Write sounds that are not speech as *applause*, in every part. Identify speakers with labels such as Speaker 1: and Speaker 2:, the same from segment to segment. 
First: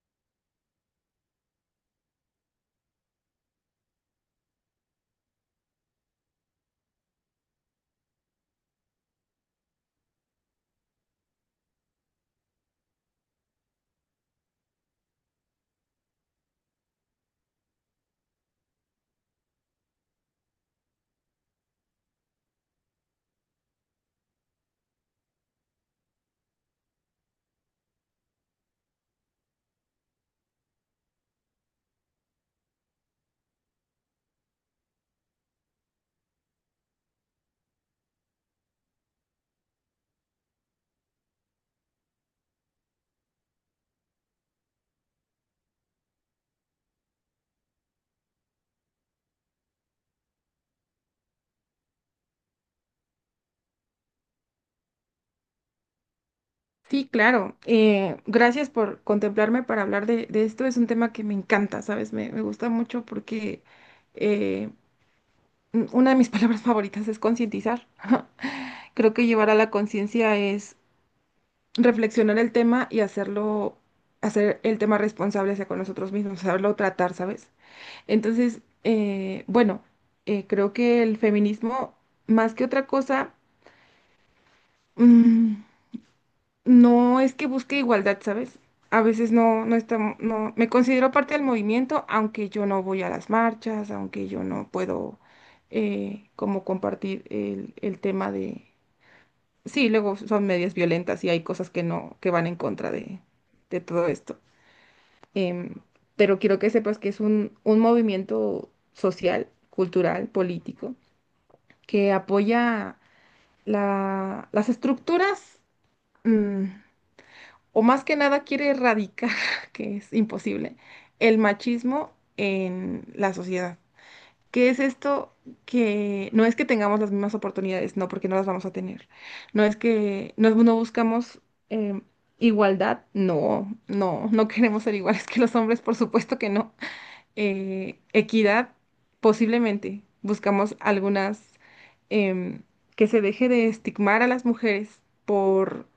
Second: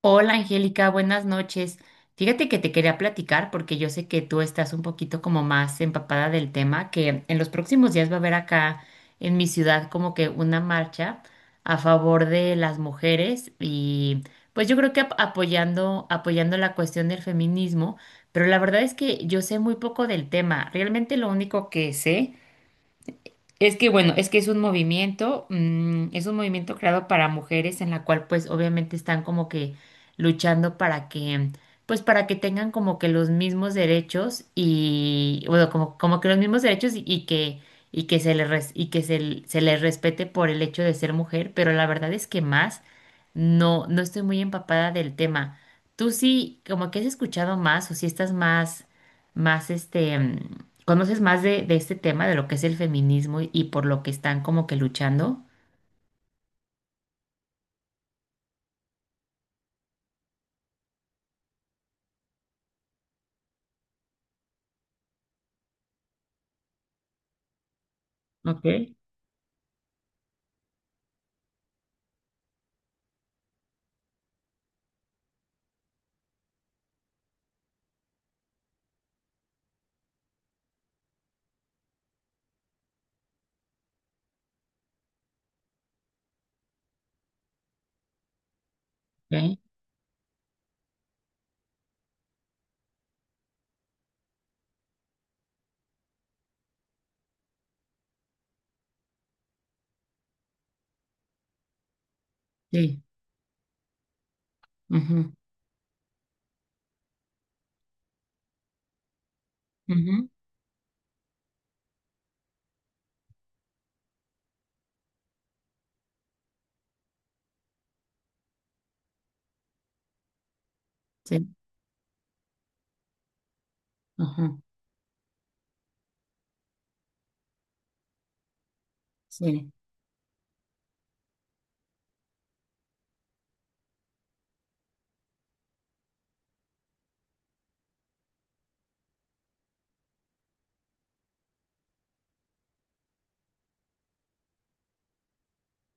Speaker 1: Hola Angélica, buenas noches. Fíjate que te quería platicar porque yo sé que tú estás un poquito como más empapada del tema, que en los próximos días va a haber acá en mi ciudad como que una marcha a favor de las mujeres y pues yo creo que apoyando la cuestión del feminismo, pero la verdad es que yo sé muy poco del tema. Realmente lo único que sé es que bueno, es un movimiento creado para mujeres en la cual pues obviamente están como que luchando para que tengan como que los mismos derechos y, bueno, como que los mismos derechos y que se les respete por el hecho de ser mujer, pero la verdad es que más no estoy muy empapada del tema. ¿Tú sí, como que has escuchado más, o si estás más, más conoces más de este tema, de lo que es el feminismo, y por lo que están como que luchando?
Speaker 2: Sí, claro. Gracias por contemplarme para hablar de esto. Es un tema que me encanta, ¿sabes? Me gusta mucho porque eh, una de mis *laughs* palabras favoritas es concientizar. *laughs*
Speaker 1: Ok,
Speaker 2: Creo que llevar a la conciencia es reflexionar el tema y hacerlo, hacer el tema responsable hacia con nosotros mismos, saberlo tratar, ¿sabes? Entonces, bueno, creo que el feminismo, más que otra cosa, mm, No es que busque igualdad, ¿sabes? A veces
Speaker 1: ok.
Speaker 2: no, no está, no, me considero parte del movimiento, aunque yo no voy a las marchas, aunque yo no puedo como compartir el tema de, sí, luego son medias violentas y hay cosas que no, que van en contra
Speaker 1: Sí.
Speaker 2: de todo esto.
Speaker 1: Ujú.
Speaker 2: Em, pero quiero que sepas que es un movimiento social,
Speaker 1: Ujú.
Speaker 2: cultural, político, que apoya las estructuras. mm, o más que nada quiere erradicar, *laughs* que es imposible, el
Speaker 1: Sí.
Speaker 2: machismo en la sociedad.
Speaker 1: Ujú.
Speaker 2: ¿Qué es esto? Que no es que tengamos las mismas oportunidades, no, porque no las vamos a tener. No
Speaker 1: Sí.
Speaker 2: es que no, no buscamos em, igualdad, no, no, no *laughs* queremos ser iguales que los hombres, por supuesto que no. Equidad, posiblemente. Buscamos algunas em, que se deje de estigmar a las mujeres por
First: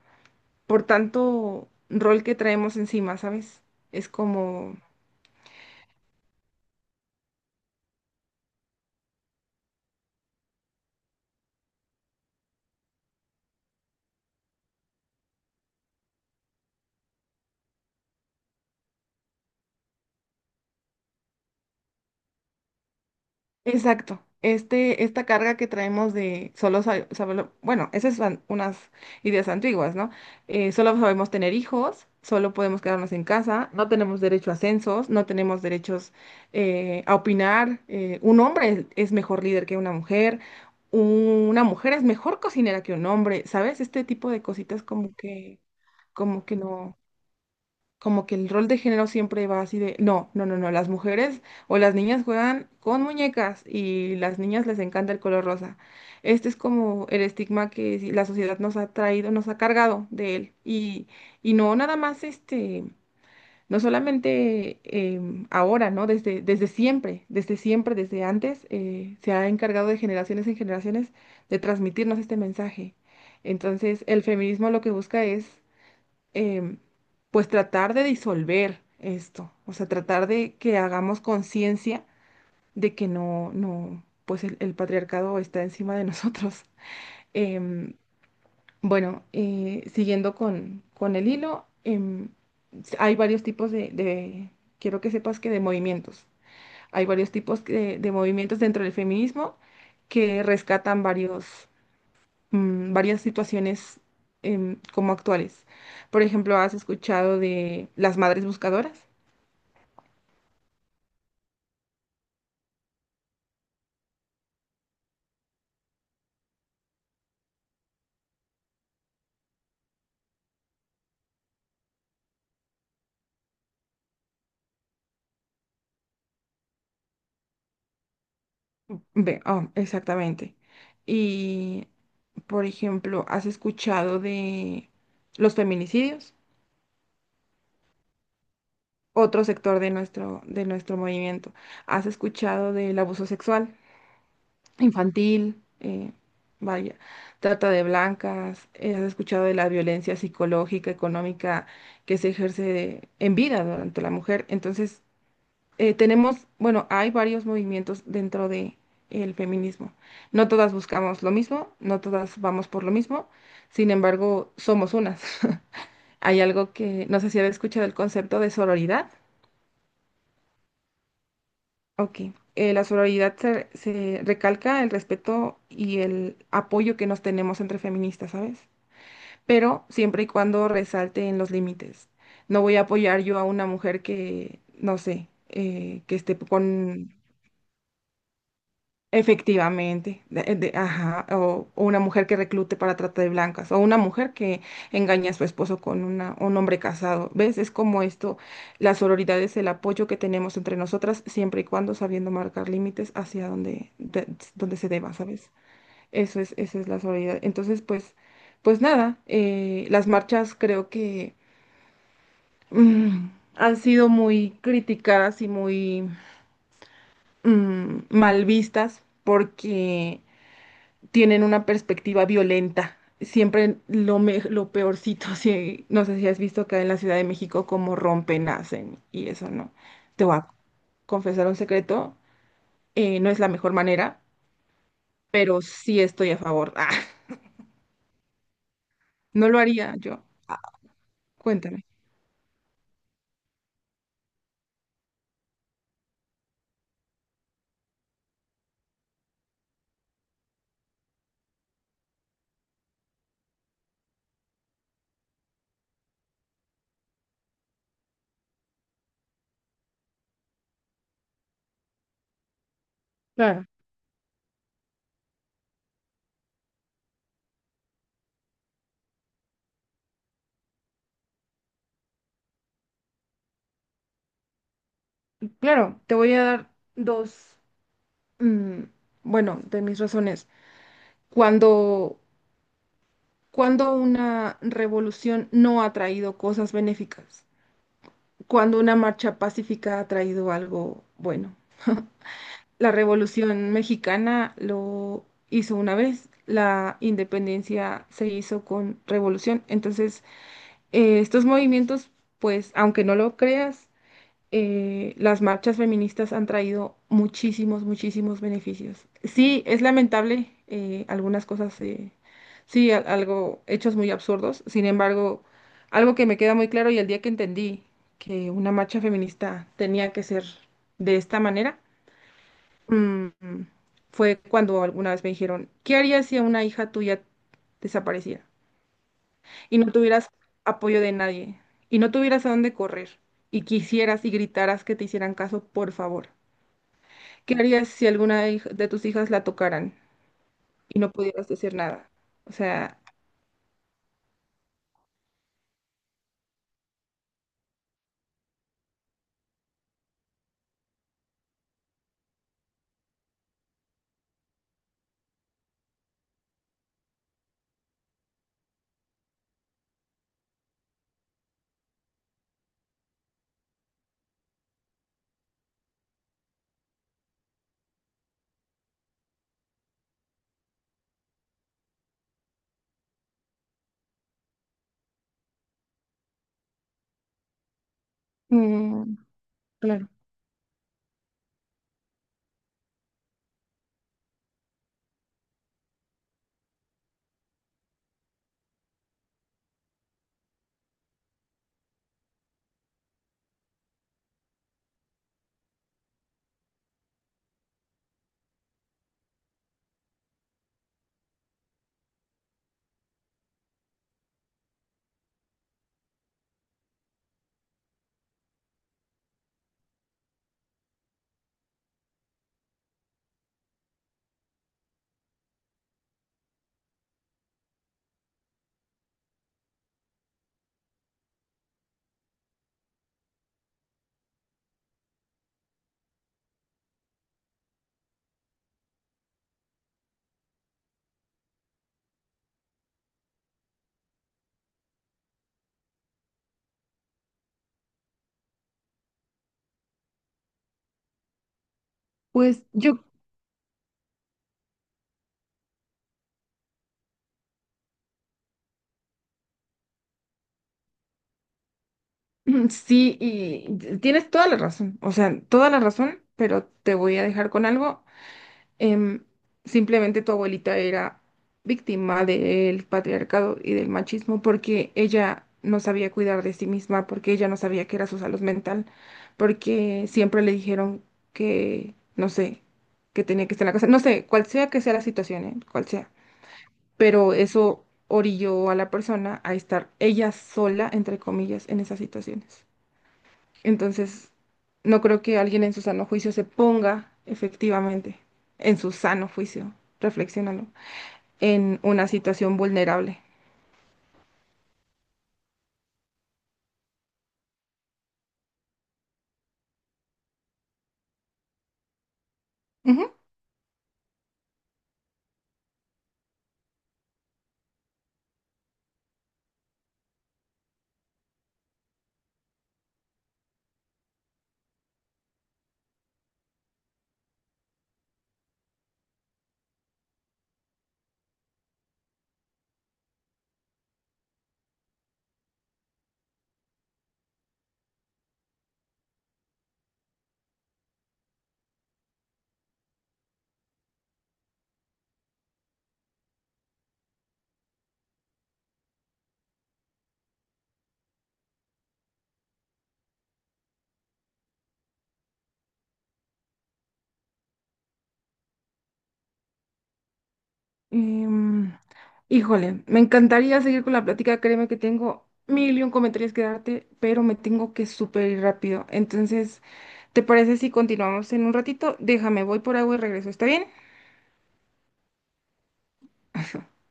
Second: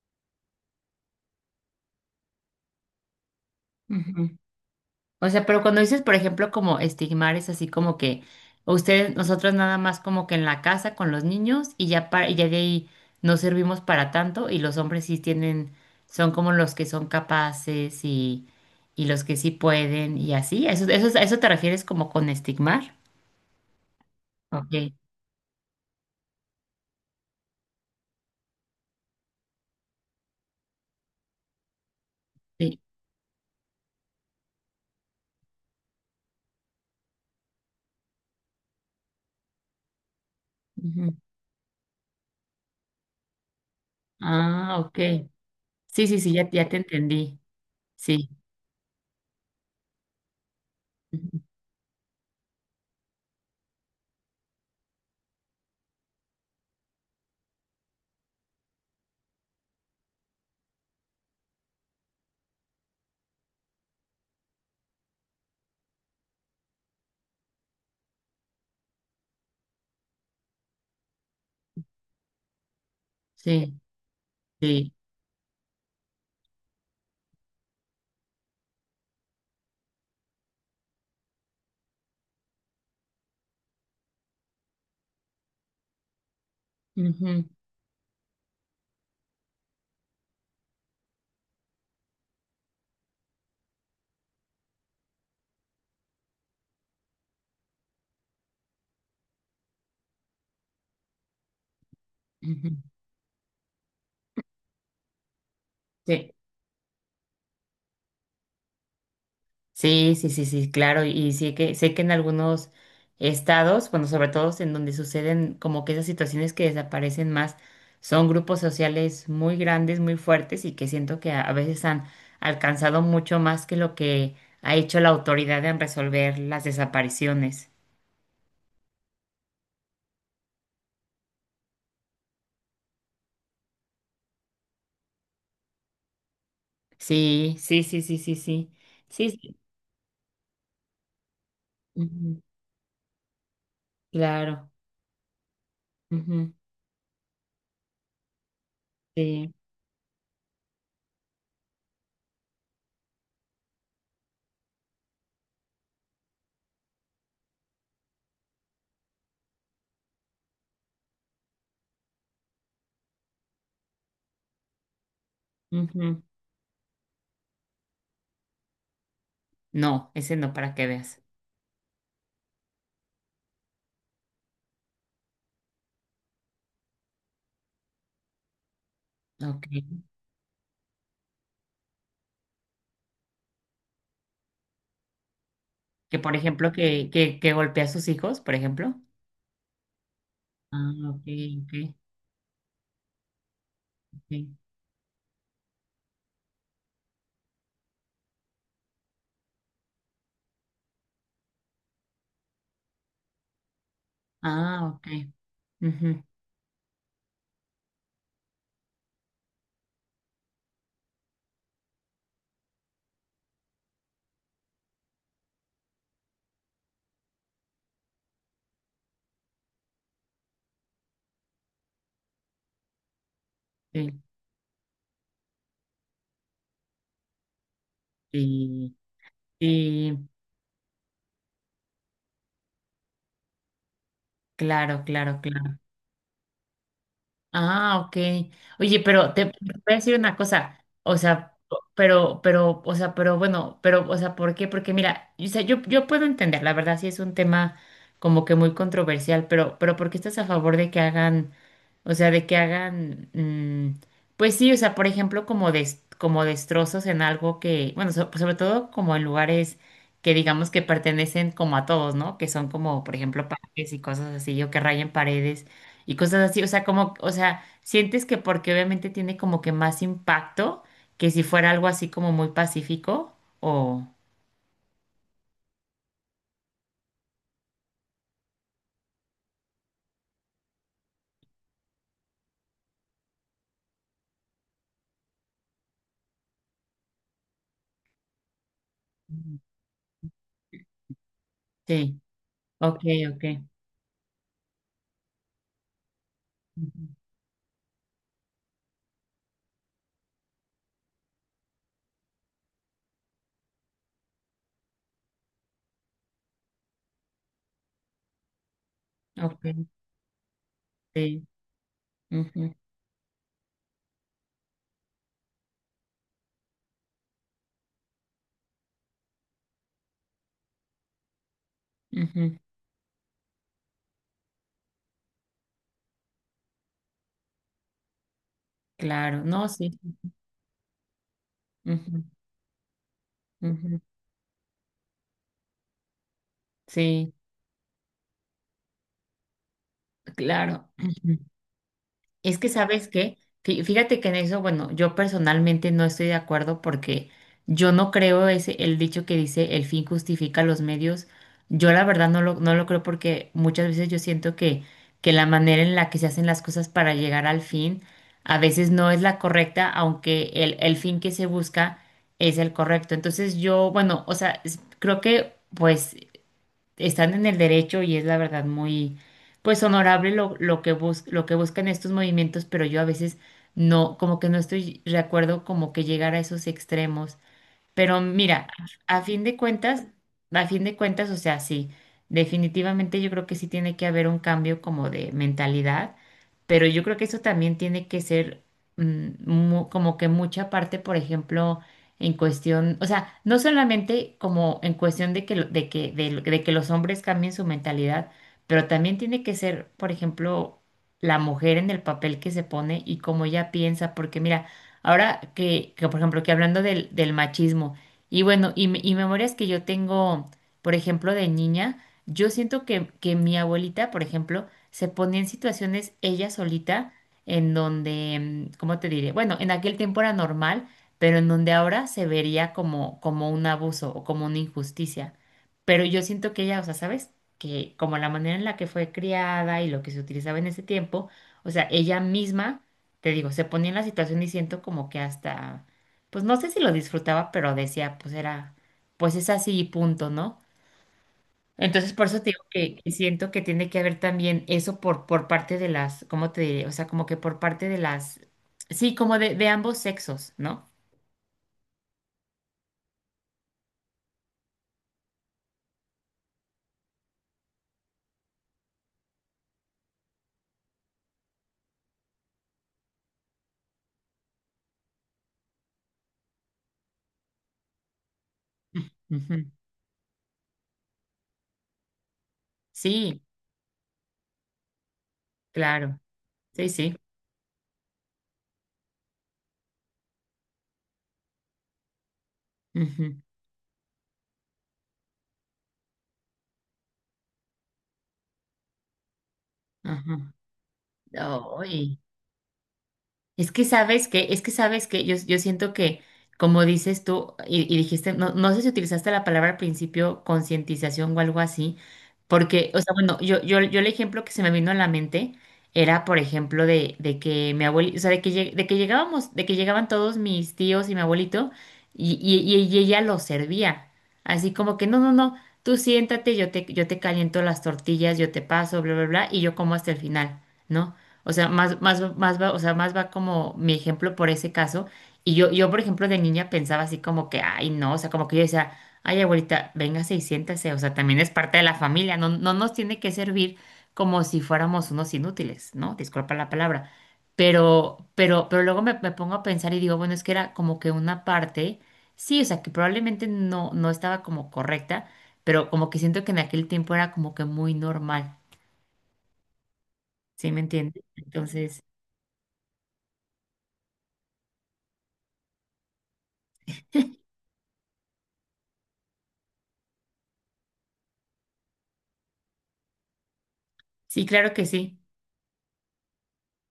Speaker 2: tanto rol que traemos encima, ¿sabes? Es
Speaker 1: Ujú.
Speaker 2: como,
Speaker 1: O sea, pero cuando dices, por ejemplo, como estigmar, es así como que ustedes, nosotros nada más como que en la casa con los niños y ya, y ya de ahí no servimos para tanto, y los hombres sí tienen, son como los que son capaces y los que sí pueden y así. ¿A eso te refieres como con estigmar?
Speaker 2: exacto,
Speaker 1: Ok.
Speaker 2: este, esta carga que traemos de solo saberlo, bueno, esas son unas ideas antiguas, ¿no? Solo sabemos tener hijos, solo
Speaker 1: Sí.
Speaker 2: podemos quedarnos en casa, no tenemos derecho a censos, no tenemos derechos a opinar, un hombre es mejor líder que una mujer.
Speaker 1: Ujú.
Speaker 2: Una mujer es mejor cocinera que un hombre, ¿sabes? Este tipo de
Speaker 1: Ah,
Speaker 2: cositas
Speaker 1: ok. Sí, sí, sí,
Speaker 2: como
Speaker 1: ya,
Speaker 2: que
Speaker 1: ya te
Speaker 2: no.
Speaker 1: entendí.
Speaker 2: Como
Speaker 1: Sí.
Speaker 2: que el rol de género siempre va así de, no, no, no, no, las
Speaker 1: Ujú.
Speaker 2: mujeres o las niñas juegan con muñecas y las niñas les encanta el color rosa. Este es como el estigma que la sociedad nos ha traído, nos ha cargado de él. Y no nada más este, no solamente ahora, ¿no? Desde siempre, desde siempre, desde antes, se ha encargado de generaciones en generaciones de transmitirnos este mensaje.
Speaker 1: Sí,
Speaker 2: Entonces, el feminismo lo que
Speaker 1: sí.
Speaker 2: busca es em, pues tratar de disolver esto, o sea, tratar de que hagamos conciencia de que no, no, pues el patriarcado está encima de *laughs* nosotros.
Speaker 1: Ujú.
Speaker 2: Em, bueno, siguiendo con el hilo, hay varios tipos quiero que sepas que de movimientos. Hay varios tipos movimientos dentro del feminismo que rescatan varios
Speaker 1: Ujú.
Speaker 2: varias situaciones como actuales. Por
Speaker 1: Sí,
Speaker 2: ejemplo, ¿has escuchado de las madres buscadoras?
Speaker 1: sí, sí, sí, sí, claro. Y sí que sé que en algunos estados, bueno, sobre todo en donde suceden como que esas situaciones que desaparecen más, son grupos sociales muy grandes, muy fuertes, y que siento que a veces han alcanzado mucho más que lo que ha hecho la autoridad en resolver las desapariciones.
Speaker 2: Ve, oh, exactamente. Y, por ejemplo, ¿has escuchado de los feminicidios?
Speaker 1: Sí, sí, sí, sí, sí, sí. Sí,
Speaker 2: Otro
Speaker 1: sí.
Speaker 2: sector de nuestro movimiento. ¿Has
Speaker 1: Ujú.
Speaker 2: escuchado del abuso sexual
Speaker 1: Claro.
Speaker 2: infantil?
Speaker 1: Ujú.
Speaker 2: Vaya, trata de blancas. ¿Has escuchado
Speaker 1: Sí.
Speaker 2: de la violencia psicológica, económica que se ejerce en vida durante la mujer? Entonces, tenemos, bueno, hay varios movimientos dentro de el feminismo. No todas buscamos lo mismo, no todas vamos por lo mismo, sin embargo, somos unas. *laughs*
Speaker 1: Ujú.
Speaker 2: Hay algo que no sé si habéis escuchado el concepto de sororidad.
Speaker 1: No, ese no, para que veas.
Speaker 2: Ok. La sororidad se recalca el respeto y el apoyo que nos tenemos entre feministas, ¿sabes? Pero
Speaker 1: Ok.
Speaker 2: siempre y cuando resalte en los límites. No voy a apoyar yo a una mujer que, no sé, que
Speaker 1: Que por
Speaker 2: esté
Speaker 1: ejemplo, que,
Speaker 2: con
Speaker 1: que, que golpea a sus hijos, por ejemplo.
Speaker 2: efectivamente,
Speaker 1: Ah, ok,
Speaker 2: ajá,
Speaker 1: ok,
Speaker 2: o una mujer que reclute para trata de blancas, o una mujer
Speaker 1: ok.
Speaker 2: que engaña a su esposo con una, un hombre casado. ¿Ves? Es como esto, la sororidad es el apoyo que tenemos entre nosotras, siempre y cuando sabiendo marcar límites hacia donde, donde
Speaker 1: Ah,
Speaker 2: se
Speaker 1: ok.
Speaker 2: deba, ¿sabes?
Speaker 1: Ujú.
Speaker 2: Eso es la sororidad. Entonces, pues, nada, las marchas creo que mm, han sido muy criticadas y muy mal vistas porque tienen una perspectiva violenta. Siempre
Speaker 1: Sí,
Speaker 2: lo peorcito, *laughs* si, no sé si has visto acá en la Ciudad de México cómo rompen,
Speaker 1: sí,
Speaker 2: hacen y eso no. Te
Speaker 1: sí,
Speaker 2: voy a confesar un secreto, no es la mejor manera,
Speaker 1: claro, claro,
Speaker 2: pero
Speaker 1: claro.
Speaker 2: sí estoy a favor. *laughs* Ah,
Speaker 1: Ah, ok. Oye, pero te
Speaker 2: no
Speaker 1: te
Speaker 2: lo
Speaker 1: voy a
Speaker 2: haría
Speaker 1: decir
Speaker 2: yo.
Speaker 1: una cosa, o sea,
Speaker 2: Cuéntame.
Speaker 1: pero, o sea, pero bueno, pero, o sea, ¿por qué? Porque mira, o sea, yo puedo entender, la verdad, sí es un tema como que muy controversial, pero, ¿por qué estás a favor de que hagan? O sea, de que hagan, pues sí, o sea, por ejemplo, como como destrozos en algo que, bueno, sobre todo como en lugares que digamos que pertenecen como a todos, ¿no? Que son como, por ejemplo,
Speaker 2: Claro,
Speaker 1: parques y cosas así, o que rayen paredes y cosas así. O sea, como, o sea, sientes que porque obviamente tiene como que más impacto que si fuera algo así como muy pacífico o...
Speaker 2: claro, te voy a dar dos, mm, bueno, de mis razones. Cuando, cuando una revolución no ha traído cosas benéficas. Cuando una marcha
Speaker 1: Ujú.
Speaker 2: pacífica ha traído algo bueno.
Speaker 1: Sí,
Speaker 2: La
Speaker 1: ok, ok.
Speaker 2: Revolución Mexicana lo hizo una vez, la
Speaker 1: Ujú.
Speaker 2: independencia se hizo con revolución. Entonces, estos movimientos, pues, aunque no lo creas, las marchas feministas han traído muchísimos, muchísimos beneficios. Sí,
Speaker 1: Ok,
Speaker 2: es lamentable
Speaker 1: sí.
Speaker 2: algunas cosas,
Speaker 1: Ujú,
Speaker 2: sí, algo, hechos muy absurdos. Sin embargo, algo que me queda muy claro y el día que entendí que una marcha feminista tenía que ser de esta manera,
Speaker 1: ujú.
Speaker 2: mm, fue cuando alguna vez me dijeron, ¿qué harías si a una hija tuya desapareciera?
Speaker 1: Claro, no,
Speaker 2: Y no
Speaker 1: sí.
Speaker 2: tuvieras apoyo de nadie y no
Speaker 1: Ujú.
Speaker 2: tuvieras a dónde correr y
Speaker 1: Ujú.
Speaker 2: quisieras y gritaras que te hicieran caso, por favor.
Speaker 1: Sí,
Speaker 2: ¿Qué harías si alguna de tus hijas la tocaran
Speaker 1: claro.
Speaker 2: y no
Speaker 1: Ujú.
Speaker 2: pudieras decir nada? O
Speaker 1: Es que,
Speaker 2: sea,
Speaker 1: ¿sabes qué? Fíjate que en eso, bueno, yo personalmente no estoy de acuerdo porque yo no creo el dicho que dice: el fin justifica los medios. Yo la verdad no lo creo, porque muchas veces yo siento que la manera en la que se hacen las cosas para llegar al fin a veces no es la correcta, aunque el fin que se busca es el correcto. Entonces yo, bueno, o sea, creo que pues están en el derecho, y es la verdad muy, pues honorable lo que buscan estos movimientos, pero yo a veces no, como que no estoy de acuerdo como que llegar a esos extremos. Pero mira,
Speaker 2: mm,
Speaker 1: a fin de cuentas,
Speaker 2: claro.
Speaker 1: o sea, sí, definitivamente yo creo que sí tiene que haber un cambio como de mentalidad, pero yo creo que eso también tiene que ser como que mucha parte, por ejemplo, en cuestión, o sea, no solamente como en cuestión de que, lo- de que, de, lo- de que los hombres cambien su mentalidad, pero también tiene que ser, por ejemplo, la mujer en el papel que se pone y cómo ella piensa, porque mira, ahora que, por ejemplo, que hablando del machismo, y bueno, y memorias que yo tengo, por ejemplo, de niña, yo siento que mi abuelita, por ejemplo, se ponía en situaciones ella solita, en donde, ¿cómo te diré? Bueno, en aquel tiempo era normal, pero en donde ahora se vería como, como un abuso o como una injusticia. Pero yo siento que ella, o sea, ¿sabes? Que como la manera en la que fue criada y lo que se utilizaba en ese tiempo, o sea, ella misma, te digo, se ponía en la situación, y siento como que hasta, pues no sé si lo disfrutaba, pero decía, pues es así y punto, ¿no? Entonces, por eso te
Speaker 2: Pues
Speaker 1: digo que,
Speaker 2: yo,
Speaker 1: que siento que tiene que haber también eso por parte de las, ¿cómo te diré? O sea, como que por parte de las, sí, como de ambos sexos, ¿no?
Speaker 2: *clears throat* sí, y tienes toda la razón, o sea, toda la razón, pero te voy a dejar con algo Em, Simplemente tu abuelita era víctima del patriarcado y del machismo porque ella no sabía cuidar de sí misma, porque ella no sabía qué era su salud mental,
Speaker 1: Ujú.
Speaker 2: porque siempre le dijeron que, no sé, que
Speaker 1: Sí,
Speaker 2: tenía que estar en la casa, no sé, cual sea que sea la situación, ¿eh? Cual sea.
Speaker 1: claro, sí, sí.
Speaker 2: Pero eso orilló a la persona a estar ella sola, entre comillas, en esas situaciones.
Speaker 1: Ujú.
Speaker 2: Entonces, no creo que alguien en su sano juicio se ponga efectivamente, en su sano juicio,
Speaker 1: Ajá.
Speaker 2: reflexiónalo, en una
Speaker 1: Ay,
Speaker 2: situación vulnerable.
Speaker 1: es que sabes que yo siento que, como dices tú, y dijiste, no sé si utilizaste la palabra al principio, concientización o algo así, porque, o sea,
Speaker 2: Ujú.
Speaker 1: bueno, yo el ejemplo que se me vino a la mente era, por ejemplo, de que mi abuelito, o sea, de que llegaban todos mis tíos y mi abuelito, y ella los servía. Así como que, no, no, no, tú siéntate, yo te caliento las tortillas, yo te paso, bla, bla, bla, y yo como hasta el final, ¿no? O sea, más va, o sea, más va como mi ejemplo por ese caso. Y yo, por ejemplo, de niña pensaba así como que, ay, no, o sea, como que yo decía: ay, abuelita, véngase y siéntese, o sea, también es parte de la familia, no, no nos tiene que servir como si fuéramos unos inútiles, ¿no? Disculpa la palabra. Pero, pero luego me pongo a pensar y digo, bueno, es que era como que una parte, sí, o sea, que probablemente no estaba como correcta, pero como que siento que en aquel tiempo era como que muy normal, ¿sí me entiendes?
Speaker 2: Em,
Speaker 1: Entonces...
Speaker 2: híjole, me encantaría seguir con la plática, créeme que tengo mil y un comentarios que darte, pero me tengo que súper ir rápido. Entonces, ¿te parece si continuamos en un ratito? Déjame, voy por agua y regreso, ¿está bien?
Speaker 1: Sí, claro que sí.
Speaker 2: *laughs*